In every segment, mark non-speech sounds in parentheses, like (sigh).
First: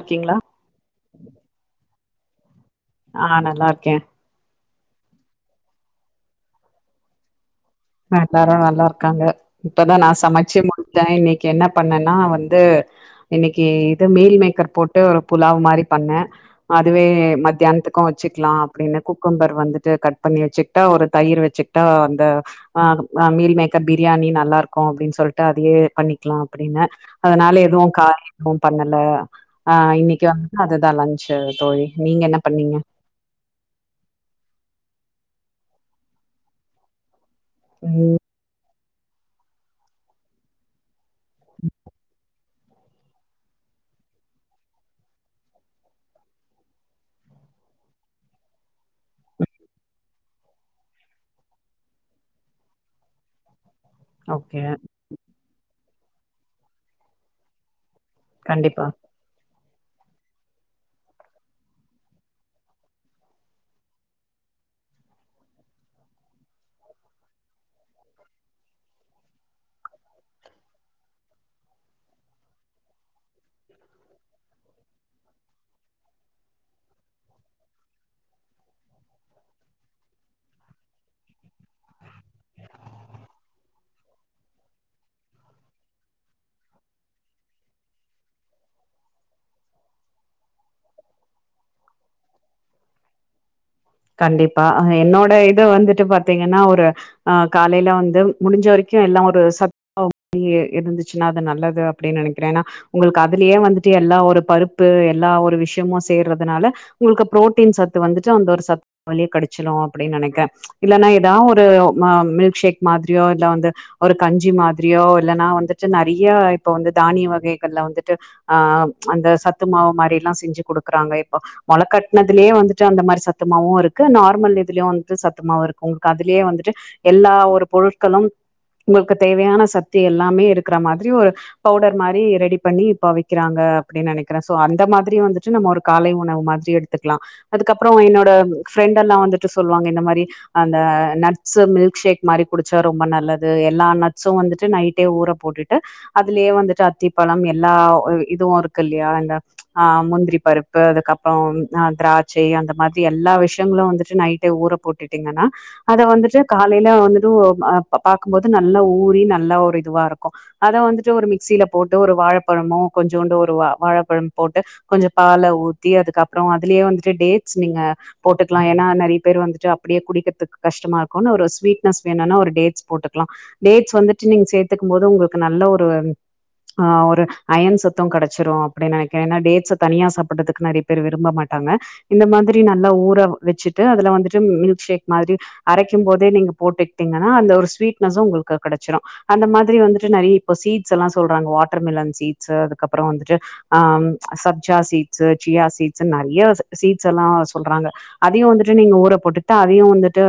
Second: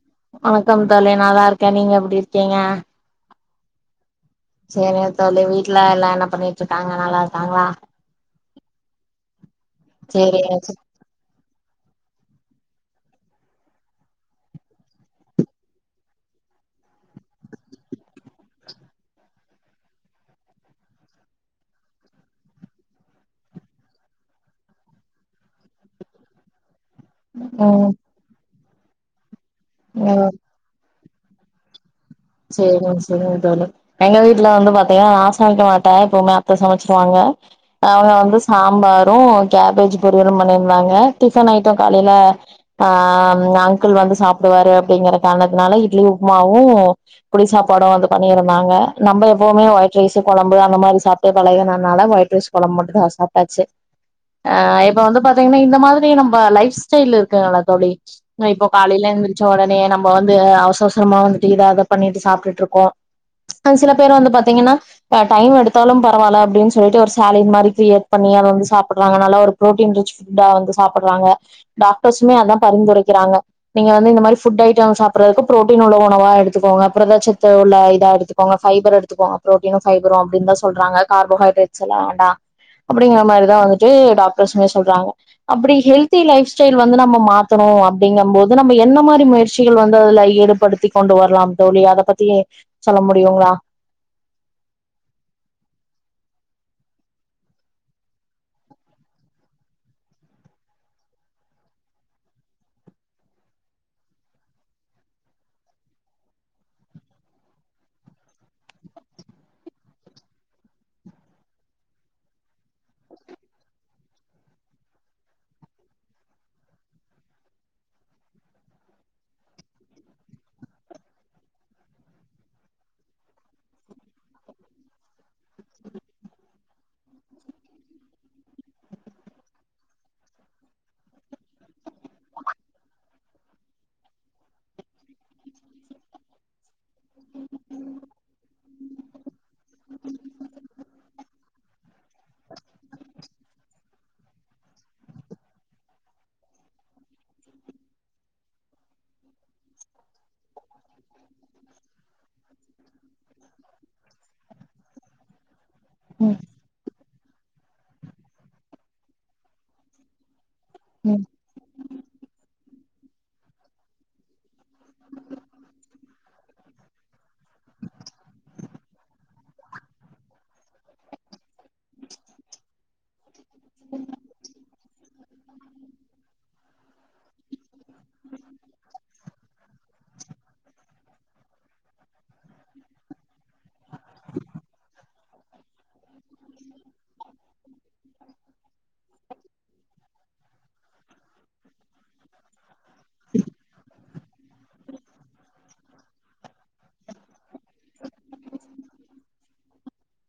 ஓகேங்க வணக்கம் தோழி நல்லா இருக்க நீங்க எப்படி இருக்கீங்க ஆ நா நல்லா இருக்கே சேரிங்க தோழி வீட்ல எல்லா என்ன பண்ணிட்டு இருக்காங்க நல்லா இருக்காங்களா எல்லாரு நல்லா இருக்காங்க இப்பதா நா சேரி சமைச்சே முடிச் த இன்னைக்கு என்ன பண்ணன்னா வந்து இன்னைக்கு இது மீல் மேக்கர் போட்டு ஒரு புலாவ் மாரி பண்ண அதுவே மத்தியானத்துக்கு வச்சிக்கலா அப்டின்னு குக்கும்பர் வந்துட்டு கட் பண்ணி வச்சிக்கிட்டா ஒரு தயிர் வச்சி ட்டா அந்த ஆ ஆ மீல் மேக்கர் பிரியாணி நல்லா இருக்கு அப்டின்னு சொல்ட்டு அதையே பண்ணிக்கலா அப்படின்னு அதனால எதுவு ம் கா எதுவு பண்ணல ஆ இன்னைக்கு ம் வந்து அதுதா லன்ஞ்சு தோழி நீங்க என்ன பண்ணீங்க சேரிங்க ச எங்க வீட்ட வந்து எங்க வீட்ல வந்து பாத்தீங்கன்னா நா சமைக்க மாட்ட இப்போமே அந்த சமைச்சிருவாங்க அவுங்க ம் வந்து சாம்பாரு கேபேஜ் பொரியலு பண்ணியிருந்தாங்க டிஃபன் ஐட்டோ காலையில ஆ அங்கிள் வந்து சாப்டுவாரு அப்படிங்கற கார்ணத்துனால இட்லி உப்புமாவு புளி சாப்பாடு வந்து பண்ணியிருந்தாங்க நம்ப எப்பவுமே ஒயிட் ரைஸு கொழம்பு அந்த மாரி சாப் ட்டே பழகுனனால ஒய்ட் ரைஸ் குழம்ப மட்டு தா சாப்ட்டாச்சி அ ஓகே இப்ப வந்து பாத்தீங்கன்னா இந்த மாதிரி நம்ப லைஃப் ஸ்டைல் இருக்குங்களா தோழி தோ இப்போ கண்டிப்பா காலையில எந்திரச்ச ஒடனே நம்ப வந்து அவ்சவ்சரமா வந்துட்டு இத அத பண்ணிட்டு சாப்ட்டுருக்கோ ஒரு சில பேர் வந்து பாத்தீங்கன்னா இப்ப டைம் எடுத்தாலு பரவால அப்டின்னு சொல்லிட்டு ஒரு சேலேட் மாரி கிரியேட் பண்ணி அத வந்து சாப்படுறாங்க நல்லா ஒரு பு்ரோட்டீன் ரிச் ஃபுட்டா வந்து சாப்படுறாங்க டாக்டர்சுமே அதா பரிந்துரைக்கிறாங்க நீங்க வந்து இந்த மாரி ஃபுட் ஐட்டோ சாப்படுறதுக்கு ப்ரோட்டீன் உள்ள உணவா எடு த்துகோங்க புரத சத்து உள்ள இத எடுத்துக்கோங்க ஃபைபர் எடுத்துக்கோங்க ப்ரோடீனு ஃபைபரு அப்டினுதா சொல்றாங்க கார்போஹைட்ரேட் சுல்லா வேண்டா அப்டிங்கிற மாரிதா வந்துட்டு டாக்டர்சுமே சொல்றாங்க அப்படி ஹெல்தி லைஃப் ஸ்டைல் வந்து நம்ப மாத்தணும் அப்படிங்கும் போது நம்ப என்ன மாரி முயற்சிகள் வந்து அதுல ஈடு படுத்திக் கொண்டு வர்லாம் தோழி அத பத்தி சொல்ல முடியுங்களா கண்டிப்பா என்னோட இத வந்துட்டு பாத்தீங்கன்னா ஒரு ஆ காலையில வந்து முடிஞ்ச வரைக்கும் எல்லா ஒரு சத் (inaudible) இருந்துச்சுன்னா அது நல்லது அப்டின்னு நெனைக்கிற ஏன்னா உங்களுக்கு அதுலயே வந்துட்டு எல்லா ஒரு பருப்பு எல்லா ஒரு விஷயமு சேர்றதுனால உங்களுக்கு புரோட்டீன் சத்து வந்துட்டு அந்த ஒரு சத்து வழியா கெடச்சிடு அப்டின்னு நெனைக்கிற இல்லன்னா ஏதா ஒரு மா மில்க் ஷேக் மாதிரியோ இல்ல வந்து ஒரு கஞ்சி மாதிரியோ இல்லன்னா வந்துட்டு நெறைய இப்ப வந்து தானிய வகைகள்ல வந்துட்டு ஆ அந்த சத்து மாவு மாரில்லா செஞ்சு குடுக்குறாங்க இப்ப மொள கட்னதுலயே வந்துட்டு அந்தமாரி சத் துமாவு இருக்கு நார்மல் இதுலியு வந்துட்டு சத்துமாவு இருக்கு உங்களுக்கு அதுலேயே வந்துட்டு எல்லா ஒரு பொருட்களும் உங்களுக்கு தேவையான சக்தி எல்லாமே இருக்கிற மாதிரி ஒரு பவுடர் மாரி ரெடி பண்ணி இப்ப விக் கிறாங்க அப்டின்னு நெனைக்கிற சோ அந்த மாதிரி வந்துட்டு நம்ம ஒரு காலை உணவு மாதிரி எடுத்துக்கலா அதுக்கப்புற என்னோ ட் ஃப்ரெண்ட் எல்லா வந்துட்டு சொல்வாங்க இந்த மாரி அந்த நட்ஸு மில்க் ஷேக் மாரி குடிச்சா ரொம்ப நல்லது எல் எல்லா நட்ஸும் வந்துட்டு நைட்டே ஊற போட்டுட்டு அதுலயே வந்துட்டு அத்திப்பழம் எல்லா இதுவு இருக்கு இல்லையா அந்த ஆ முந்திரி பருப்பு அதுக்கப்புறம் ஆ திராட்சை அந்த மாரி து எல்லா விஷயங்களு வந்துட்டு நைட்டே ஊற போட்டுட்டீங்கன்னா அத வந்துட்டு ம் காலையில வந்துட்டு ஓ ப பாக்கும்போது நல்ல ஊறி நல்ல ஒரு இதுவா இருக்கும் அத வந்துட்டு ம் ஒரு மிக்சில போட்டு ஒரு வாழப்பழமு கொஞ்சோண்டு ஒரு வா வாழைப்பழம் போட்டு கொஞ்ச பால ஊத்தி அதுக்கப்புற அதுலயே வந்துட்டு டேட்ஸ் நீங்க போட்டுக்கலா ஏன்னா நெறைய பேர் வந்துட்டு அப்டியே குடிக்கிறதுக்கு கஷ்டமா இருக்குன்னு ஒரு ஸ்வீட் ரஸ் வேணுன்னா ஒரு டேட்ஸ் போட்டுக்கலா டேட்ஸ் வந்துட்டு நீங்க சேர்த்துக்கும் போது உங்களுக்கு நல்ல ஒரு ஆ ஒரு அயன் சத்தும் கெடச்சிடு அப்டின்னு நெனைக்கிற ஏன்னா டேட்ஸ தனியா சாப்றதுக்கு நெறை பேர் விரும்ப மாட்டாங்க இந்த மாதிரி நல்லா ஊற வச்சுட்டு அதுல வந்துட்டு மில்க் ஷேக் மாரி அரைக்கும் போதே நீங்க போட்டுக்கிட்டீங்கன்னா அந்த ஒரு ஸ்வீட்னஸு உங்களுக்கு கெடைச்சிடு அந்த மாதிரி வந்துட்டு நெறைய இப்போ சீட்ஸ் எல்லா சொல்றாங்க வாட்டர் மிலன் சீட்ஸு அதுக்கப்புற வந்துட்டு ஆ சப்ஜா சீட்ஸு சியா சீட்ஸு நெறைய சீட்ஸ் எல்லா சொல்றாங்க அதையு வந்துட்டு நீங்க ஊற போட்டுட்டு அதையு வந்துட்டு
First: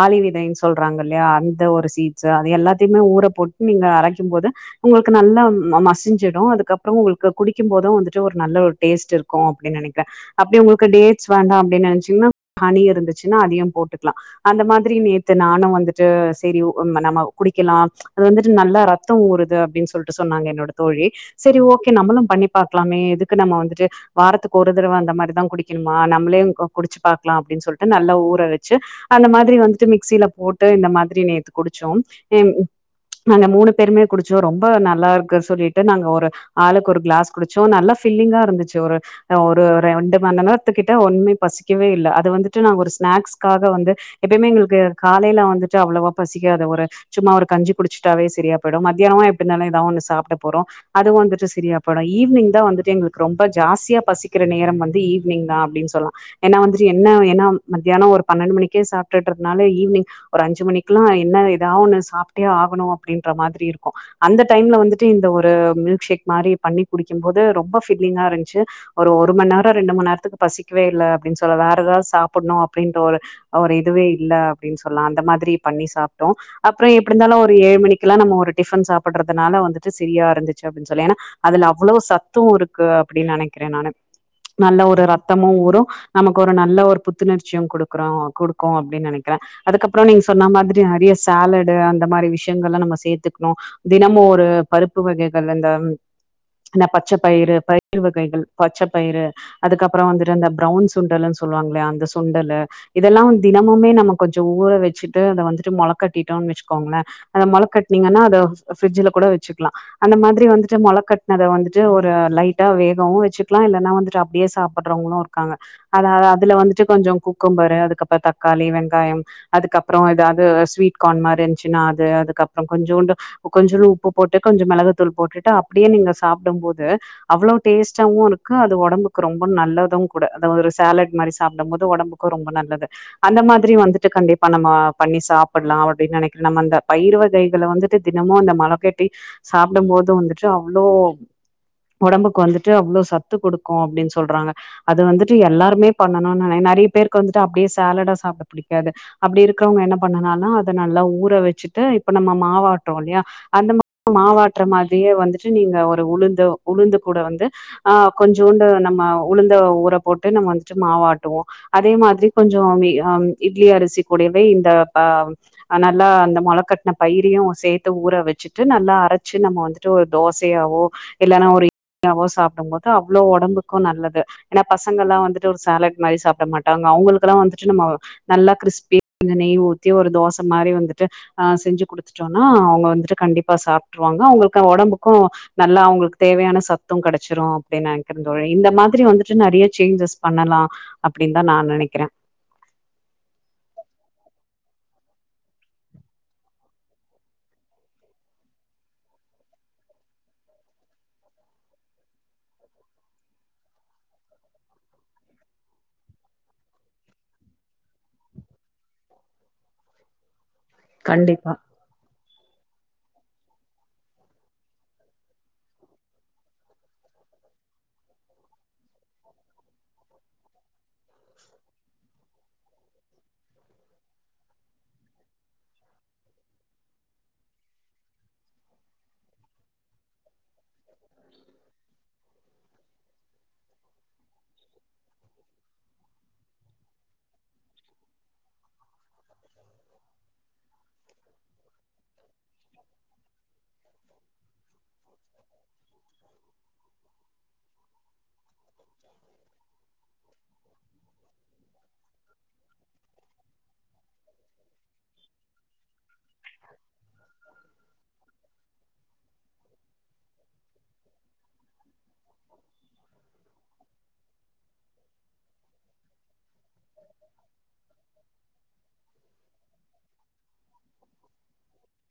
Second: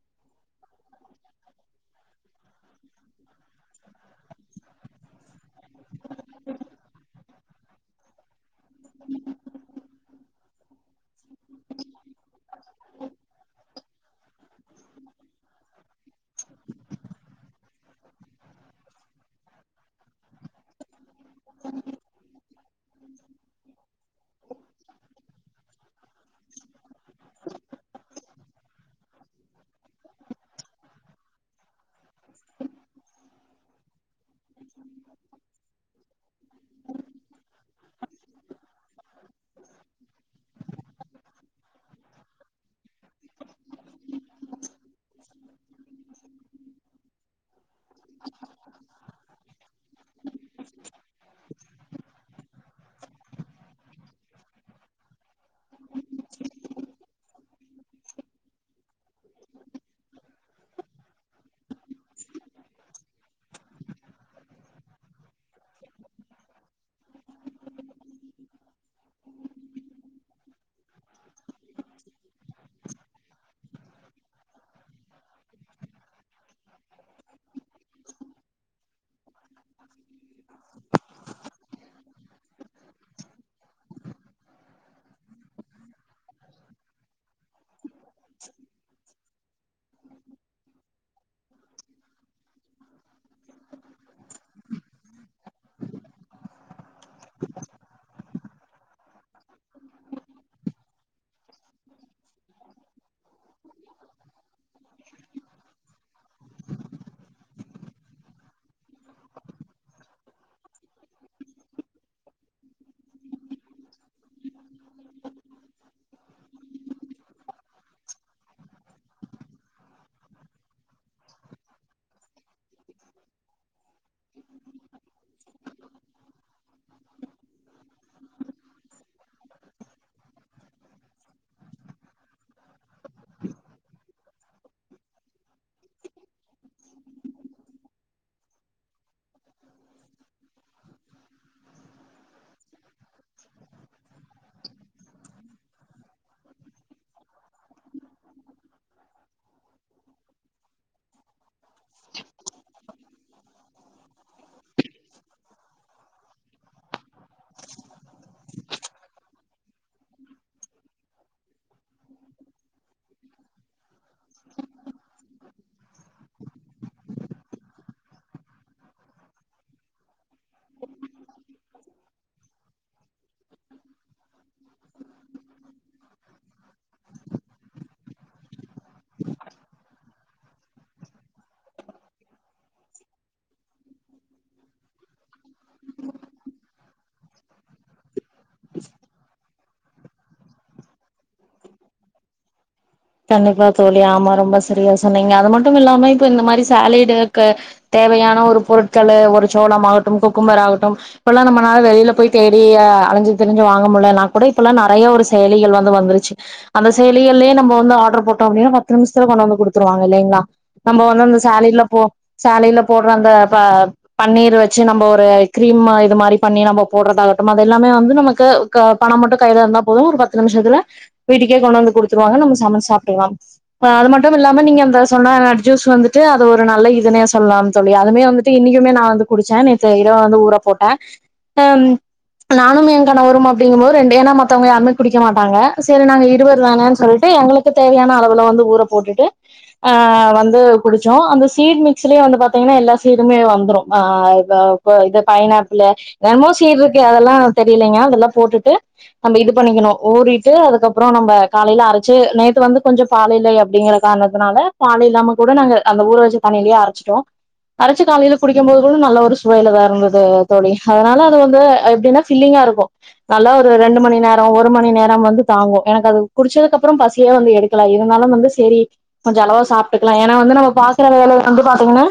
ஆழி விதைன்னு சொல்றாங்க இல்லையா அந்த ஒரு சீட்ஸு அது எல்லாத்தையுமே ஊற போட்டு நீங்க அரைக்கும் போது உங்களுக்கு நல்லா மசிஞ்சிடும் அதுக்கப்புற உங்களுக்கு குடிக்கும் போதும் வந்துட்டு ஒரு நல்ல ஒரு டேஸ்ட் இருக் கு அப்டின்னு நெனைக்கிற அப்டி உங்களுக்கு டேட்ஸ் வேண்டாம் அப்டின்னு நெனைச்சீங்கன்னா ஹனி இருந்துச்சுன்னா அதையு போட்டுக்கலா அந்த மாதிரி நேத்து நானு வந்துட்டு சேரி ஓ நம்ம குடிக்கலா அது வந்துட்டு நல்லா ரத்தம் ஊறுது அப்டின்னு சொல்ட்டு சொன்னாங்க என்னோட தோழி சரி ஓகே நம்மளு பண்ணி பாக்கலாமே எதுக்கு நம்ம வந்துட்டு வாரத்துக்கு ஒரு தடவ அந்த மாரி குடிக்கணுமா நம்மளே குடிச்சு பாக்கலா அப்டின்னு சொல்லிட்டு நல்ல ஊற வச் சு அந்த மாதிரி வந்துட்டு மிக்சில போட்டு இந்த மாதிரி நேத்து குடிச்சோம் ஏ நாங்க மூணு பேருமே குடிச்சோ ரொம்ப நல்லா இருக்குன்னு சொல்லிட்டு நாங்க ஒரு ஆளுக்கு ஒரு கிளாஸ் குடிச்சோ நல்லா ஃபில்லிங்கா இருந்துச்சு ஒரு ஒரு ரெண்டு மண்நேரத்துக்கிட்ட ஒன்னுமே பசிக்கவே இல்ல அது வந்துட்டு நா ஒரு ஸ்நாக்ஸ் க்காக வந்து எப்பயுமே எங்களுக்கு காலையில வந்துட்டு அவ்வளவா பசிக்காது ஒரு சும்மா ஒரு கஞ்சி குடிச்சிட்டாவே சரியா போயுடு மதியானோ எப்டினால ஏதா ஒன்னு சாப்ட போறோ அதுவு வந்துட்டு சரியா போயிடு ஈவினிங் தா வந்துட்டு எங்குளுக்கு ரொம்ப ஜாஸியா பசிக்கிற நேரம் வந் து ஈவினிங் தா அப்டின் சொல்லா ஏனா வந்துட்டு என்ன எனா மத்யானோ ஒரு பன்னெண்டு மணிக்கே சாப்ட்டுரதுனால ஈவினிங் ஒரு அஞ்சு மணிக்குலா என்ன ஏதா ஒன்னு சாப்ட்டே ஆகுணு அப்டின்ற மாதிரி இருக்கு அந்த டைம்ல வந்துட்டு இந்த ஒரு மில்க் ஷேக் மாரி பண்ணி குடிக்கும்போது ரொம்ப ஃபில்லிங்காருந்துச்சு ஒரு ஒரு மண்நேரோ ரெண்டு மண் நேரத்துக்கு பசிக்கவே இல்ல அப்டின் சொல்ல வேற எதாது சாப்புட்ணு அப்டின்ற ஒரு அ ஒரு இதுவே இல்ல அப்டின் சொல்லா அந்த மாதிரி பண்ணி சாப்ட்டோ அப்றோ எப்டி இந்தாலு ஒரு ஏழு மணிக்குலா நம்ம ஒரு டிஃபன் சாப்புட்றதுனால வந்துட்டு செரியா இருந்துச்சு அப்டின் சொல்லா ஏனா அதுல அவ்ளோ சத்து இருக்கு அப்டின் நெனைக்றே நானு நல்ல ஒரு ரத்தமு ஊரு நமக்கு ஒரு நல்ல ஒரு புத்துணர்ச்சியு குடுக்குறோ குடுக்கு அப்டின் நெனைக்கிறே அதுக்கப்றோ நீங்க சொன்ன மாதிரி நறைய சாலடு அந்த மாரி விஷயங்கல்லா நம்ம சேத்துக்குணு தினமு ஒரு பருப்பு வகைகள் அந்த என்ன பச்சப்பயிறு பயிறு வகைகள் பச்சப்பயிறு அதுக்கப்பறோ வந்துட்டு இந்த பிரவுன் சுண்டல்ன்னு சொல்லுவாங்ளயா அந்த சுண்டலு இதெலா தினமுமே நம்ம கொஞ்சோ ஊற வச்சிட்டு அத வந்துட்டு மொளகட்டிட்டோன் வச்சுக்கோங்களே அத மொள கட்னிங்கன்னா அத பிரிட்ஜில கூட வச்சுக்கலா அந்த மாதிரி வந்துட்டு மொள கட்னத வந்துட்டு ஒரு லைட்டா வேகவு வச்சுக்லா இல்லன்னா வந்துட்டு அப்டியே சாப்புட்றவங்களு இருக்காங்க அதலா அதுல வந்துட்டு கொஞ்சோ குக்கும்பரு அதுக்கப்புற தக்காளி வெங்காயம் அதுக்கப்றோ எதாது ஸ்வீட் கார்ன் மாரிந்துச்சுன்னா அது அதுக்கப்றோ கொஞ்சோண்டு கொஞ்சோன் உப்பு போட்டு கொஞ்ச மெளகுத்தூள் போட்டுட்டு அப்டியே நீங்க சாப்டும்போது அவ்ளோ டேஸ்ட்டாவு ருக்கு அது ஒடம்புக் கு ரொம்ப நல்லது கூட அத ஒரு சாலட் மாரி சாப்டும்போது ஒடம்புக்கு ரொம்ப நல்லது அந்த மாதிரி வந்துட்டு கண்டிப்பா நம்ம பண்ணி சாப்புட்லா அப்டின் நெனைக்றே நம்ம அந்த பயிர் வகைகள வந்து டு தினமு அந்த மொல கட்டி சாப்டும்போது வந்துட்டு அவ்ளோ ஒடம்புக்கு வந்துட்டு அவ்ளோ சத்து குடுக்கு அப்டின் சொல்றாங்க அது வந்துட்டு எல்லாருமே பண்ணணுனு நென நறைய பேருக்கு வந்துட்டு அப்டியே சாலடா சாப்ட புடிக்காது அப்டி இருக்றவங்க என்ன பண்ணனானா அத நல்லா ஊற வச்சுட்டு இப்ப நம்ம மாவாட்றோ இல்லையா அந்த மா மாவாட்ற மாதிரியே வந்துட்டு நீங்க ஒரு உளுந்தோ உளுந்து கூட வந்து ஆ கொஞ்சோண்டு நம்ம உளுந்த ஊற போட்டு நம்ம வந்துட்டு மாவாட்டுவோ அதே மாதிரி கொஞ்சோ மி ஆ இட்லி அரிசி கூடவே இந்த ப அ நல்லா அந்த மொல கட்ன பயிரையு சேத்து ஊற வச்சுட்டு நல்லா அரைச்சு நம்ம வந்து டு ஒரு தோசையாவோ இல்லனா ஒரு (inaudible) சாப்டும்போது அவ்ளோ ஒடம்புக் க்கு நல்லது ஏனா பசங்கலா வந்துட்டு ஒரு சாலட் மாரி சாப்ட மாட்டாங்க அவங்குளுக்குலா வந்துட்டு நம்ம நல்லா க்ரிஸ்பி கொஞ்சோ நெய் ஊத்தி ஒரு தோச மாரி வந்துட்டு அ செஞ்சு குடுத்துட்டோனா அவங்க வந்துட்டு கண்டிப்பா சாப்ட்டுருவாங்க அவங்களுக்கு ஒடம்பு க்கு நல்லா அவங்களுக்கு தேவையான சத்து கெடைச்சிரு அப்டின் நெனைக்குறே தோழி இந்த மாதிரி வந்துட்டு நறைய சேஞ்சஸ் பண்ணலா அப்டின் தா நா நெனைக்குறே கண்டிப்பா தோழி ஆமா ரொம்ப சரியா சொன்னீங்க அது மட்டு இல்லாம இப்ப இந்த மாரி சலேடுக்கு தேவையான ஒரு பொருட்களு ஒரு சோளம் ஆகட்டும் குக்கும்பர் ஆகட்டும் இப்பலா நம்மனால வெளில போய் தேடி அலஞ்சி திரிஞ்சு வாங்க முல்லனா கூட இப்பல்லா நறைய ஒரு செயலிகள் வந்து வந்துருச்சு அந்த செயலிகள்லே நம்ம வந் வந்து ஆட்ரு போட்டோ அப்டின்னா பத்து நிம்ஷத்துல கொண்டு வந்து குடுத்துருவாங்க இல்லைங்ளா நம்ப வந்து அந்த கண்டிப்பா சாலைல போ சாலைல போட்ற அந்த ப பன்னீர் வச்சு நம்ம ஒரு கிரீம் இது மாரி பண்ணி நம்ம போட்றதாகட்டு அது எல்லாமே வந்து நமக்கு க பணம் மட்டும் கையில இருந்தா போதும் ஒரு பத்து நிமிஷத்துல வீட்டுக்கே கொண்டு வந்து குடுத்துருவாங்க நம்ம சமச் சாப்ட்டுற்லாம் அது மட்டும் இல்லாம நீங்க அந்த சொன்ன ஜூஸ் வந்துட்டு அது ஒரு நல்ல இதுனே சொல்லலாம்னு சொல்லி அதுமே வந்துட்டு இன்னைக்குமே நா வந்து குடிச்சே நேத்த இரவு வந்து ஊற போட்டே நானுமே கணவரும் அப்டிங்கும்போது ரெண்டு ஏனா மத்தவங்க யாருமே குடிக்க மாட்டாங்க சரி நாங்க இருவர் தானன் சொல்லிட்டு எங்களுக்கு தேவையான அளவு வந்து ஊற போட்டுட்டு ஆ வந்து குடிச்சோ அந்த சீட் மிக் ஸ்லே வந்து பாத்தீங்கன்னா எல்லா சீடும்மே வந்துடும் ஆ வ ப இது பைனாப்பிள்ளு என்மோ சீட்டு இருக்கு அதெல்லா தெரியலங்கா அதெல்லா போட்டுட்டு நம்ம இது பண்ணிக்கணு ஊறிட்டு அதுக்கப்றோ நம்ம காலையில அரைச்சு நேத் பால் இல்லை அப்டிங்கிற காரணத்தனால பால் இல்லாம கூட நாங்க அந்த ஊற வச்சு தண்ணியிலேயே அரைச்சிட்டோ அரைச்சி காலையில குடிக்கும் போது கூள்ள நல்ல ஒரு சுவைலதா இருந்தது தோழி அதனால அது வந்து எப்டின்னா ஃபில்லிங்கா இருக்கு நல்லா ஒரு ரெண்டு மணி நேரோ ஒரு மணி நேரம் வந்து தாங்கு எனக்கு அது குடிச்சதுக்குப்றோ பசி யே வந்து எடுக்கலா இருந்தாலு வந்து சரி கொஞ்சம் அளவா சாப்ட்டுக்கலா ஏன்னா வந்து நமக்கு பாக்குற வேல வந்து பாத்தீங்கன்னா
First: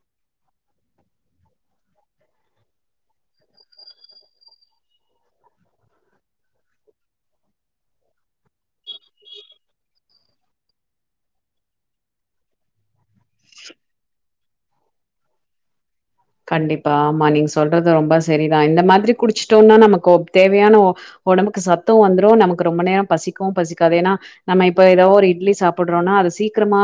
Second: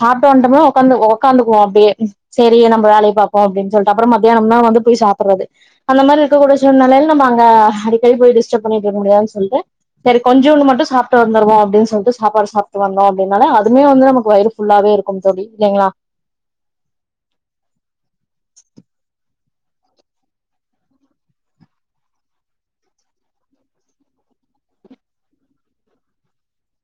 சாப்பிட வந்துட்டமே உகாந்து உக்காந்துக்குவோ அப்டியே சரி நம்ம வேலைய பார்போ அப்டின் சொல்ட்டு அப்பறம் மத்தியானம் தா வந்து போய் சாப்பறது அந்த மாரி இருக்க கூடிய சூழ்நெலைல நம்ம அடிக்க போய் டிஸ்ட பண்ணிட்டுருக்க முடியாது செரி கொஞ்சூண்டு மட்டும் சாப்பட்டு வந்துருவோ அப்டின் சொல்ட்டு சாப்பாடு சாப்ட்டு வந்தோம்னால அதுவே வந்து நமக்கு வயிறு ஃபுல்லாவே இருக்கும் தோழி இல்லைங்ளா கண்டிப்பா ஆமா நீங்க சொல்றது ரொம்ப சரிதா இந்த மாதிரி குடிச்சட்டோன்னா நமக்கு தேவையான உடம்புக்கு சத்து வந்துரு நமக்கு ரொம்ப நேரம் பசிக்கவு பசிக்காது ஏனா நம்ம இப்ப ஏதாவோ ஒரு இட்லி சாப்புட்றோனா அது சீக்கிரமா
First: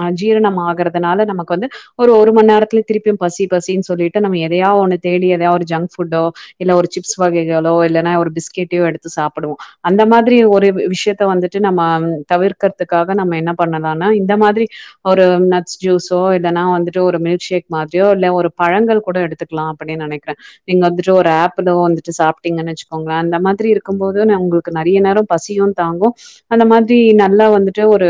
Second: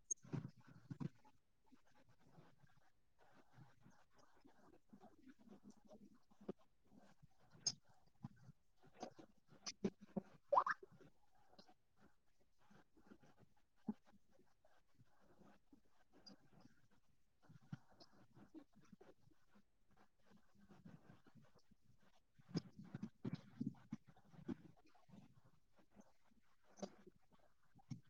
அஹ் ஜீரணம் ஆகறதுனால நமக்கு வந்து ஒரு ஒரு மணி நேரத்துல திருப்பியு பசி பசின்னு சொல்லிட்டு நம்ம எதையோ ஒண்ணு தேடி எதயாவ ஒரு ஜங்க்ஃபுட்டோ இல்ல ஒரு சிப்ஸ் வகைகளோ இல்லைன்னா ஒரு பிஸ்கெட்டயோ எடுத்து சாப்புடுவோ அந்த மாதிரி ஒரு விஷயத்த வந்துட்டு நம்ம தவிர்க்கறதுக்காக நம்ம என்ன பண்ணலனா இந்த மாதிரி ஒரு நட்ஸ் ஜுஸ்ஸோ எதானா வந்துட்டு ஒரு மில்க் ஷேக் மாதி யோல்ல ஒரு பழங்கள் கூட எடுத்துக்கலா அப்படின் நெனைக்கிறே நீங்க வந்துட்டு ஒரு ஆப்பிள்லோ வந்துட்டு சாப்பிட்டீங்கன் வச்சுக்கோங்களன் அந்த மாதிரி இருக்கும் போது நா உங்களுக்கு நெறைய நேரோ பசியு தாங்கு அந்த மாதிரி நல்லா வந்துட்டு ஒரு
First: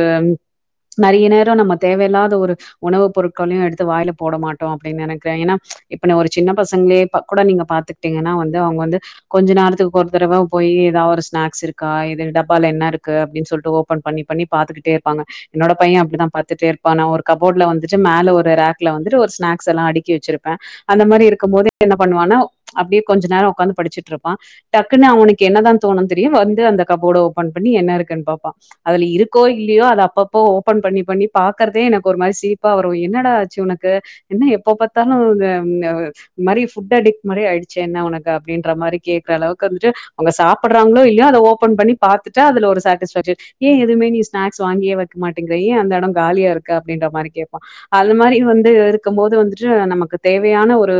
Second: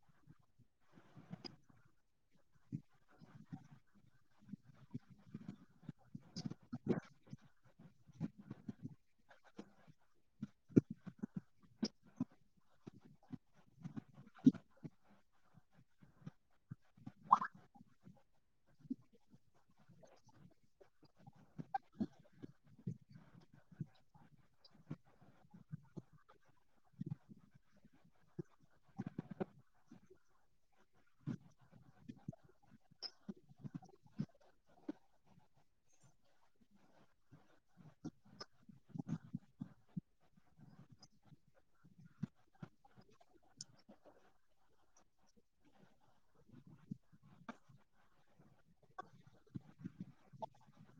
நெறைய நேரோ நம்ம தேவையில்லாத ஒரு உணவு பொருட்களையு எடுத்து வாயில போட மாட் டோ அப்டின்‌ நெனைக்கறே ஏனா இப்ப ஒரு சின்ன பசங்களே கூட நீங்க பாத்துக்கிட்டீங்கன்னா வந்து அவங்க வந்து கொஞ்ச நேரத்துக்கு ஒரு தரவ போய் ஏதாவது ஒரு ஸ்நாக்ஸ் இருக்கா டப்பால என்ன இருக்கு அப்டின் சொல்ட்டு ஓப் பன் பண்ணி பண்ணி பாத்துக்கிட்டே இருப்பாங்க என்னோட பைய அப்டிதா பாத்துட்டே இருப்பா நா ஒரு கபோர்ட்ல வந்துட்டு மேல ஒரு ரேக்ல வந்துட்டு ஒரு ஸ்நாக் ஸெல்லா அடுக்கி வெச்சிருப்பே அந்த மாரி இருக்கும் போது என்ன பண்ணுவான்னா அப்டியே கொஞ்ச நேரோ உக்காந்து படிச்சிட்டுருப்பா டக்குன்னு அவனுக்கு என்னதா தோணுன்னு தெரியும் வந்து அந்த கபோர்ட ஓபன் பண்ணி என்ன இருக்குன்னு பாப்பா அதுல இருக்கோ இல்லையோ அது அப்பப்போ ஓபன் பண்ணி பண்ணி பாக்குறதே எனக்கு ஒரு மாரி சிரிப்பா வரும் என்னடா ஆ ச்சு இவனுக்கு என்ன எப்ப பாத்தாலு (unintelligible) இந்த மாரி ஃபுட் அடிக்ட் மாரி ஆயிடுச்சு என்ன உனக்கு அப்டின்ற மாரி கேக்குற அளவுக்கு வந்துட்டு அவங்க சாப்பட்றாங்களோ இல்லையோ அதை ஓபன் பண்ணி பாத்துட்டட அதுல ஒரு சாட்டிஸ்பேக்ஷன் ஏன் எதுவுமே நீ ஸ்நாக்ஸ் வாங்கியே வெக்க மாட்டேங்கிற ஏன் அந்த இடம் காலியா இருக்கு அப்டின்ற மாரி கேப்பா அந்த மாதிரி வந்து இருக்கும் போது வந்துட்டு நமக்கு தேவையான ஒரு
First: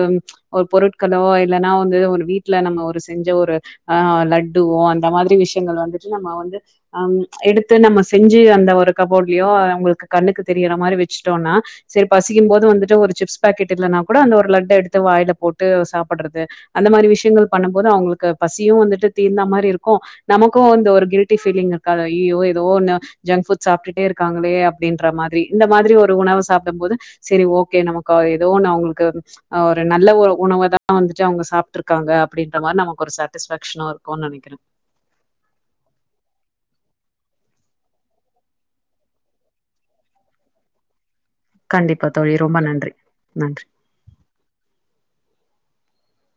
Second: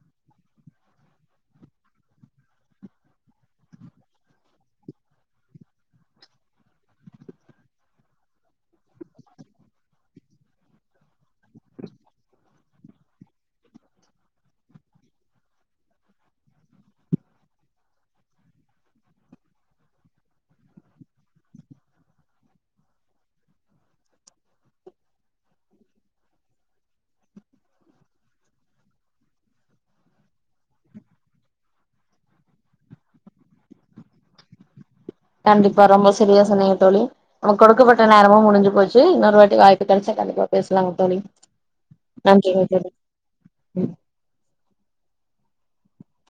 ஒரு பொருட்களோ இல்லன்னா வந்து ஒரு வீட்டுல நம்ம ஒரு செஞ்ச ஒரு அ லட்டுவோ அந்த மாதிரி விஷயங்கள் வந்துட்டு நம்ம வந்து அம் எடுத்து நம்ம செஞ்சு அந்த ஒரு கபோர்ட்லயோ அவங்களுக்கு கண்ணுக்கு தெரியற மாரி வெச்சுட்டோனா சரி பசிக்கும் போது வந்துட்டு ஒரு சிப்ஸ் பாக்கெட் இல்லன்னா கூட அந்த ஒரு லட்ட எடுத்து வாயில போட்டு சாப்பட்றது அந்த மாரி விஷயங்கள் பண்ணும்போது அவங்களுக்கு பசியும் வந்துட்டு தீந்தா மாதிரி இருக்கு நமக்கு வந்து ஒரு கில்ட்டி ஃபீலிங் இருக்காது அய்யயோ ஏதோ ஒன்னு ஜங்க் புட் சாப்ட்டுட்டே இருக்காங்களே அப்டின்ற மாதிரி இந்த மாதிரி ஒரு உணவ சாப்டும் போது சரி ஓ கே நமக்கு ஏதோ ஒண்ணு அவங்களுக்கு அ ஒரு நல்ல ஒரு உணவதா வந்துட்டு அவங்க சாப்ட்ருக்காங்க அப்படின்ற மாரி நமக்கு ஒரு சாட்டிஸ்ப்பேக்ஷனு இருக்கும்னு நெனைக்கிறே கண்டிப்பா ரொம்ப சரியா சொன்னிங்க தோழி நமக்கு குடுக்கப்பட்ட நேரமும் முடிஞ்சு போச்சு இன்னொரு வாட்டி வாய்ப்பு கெடைச்சா கண்டிப்பா பேசலாங்க தோழி கண்டிப்பா தோழி ரொம்ப நன்றிங்க தோழி நன்றி நன்றி ம்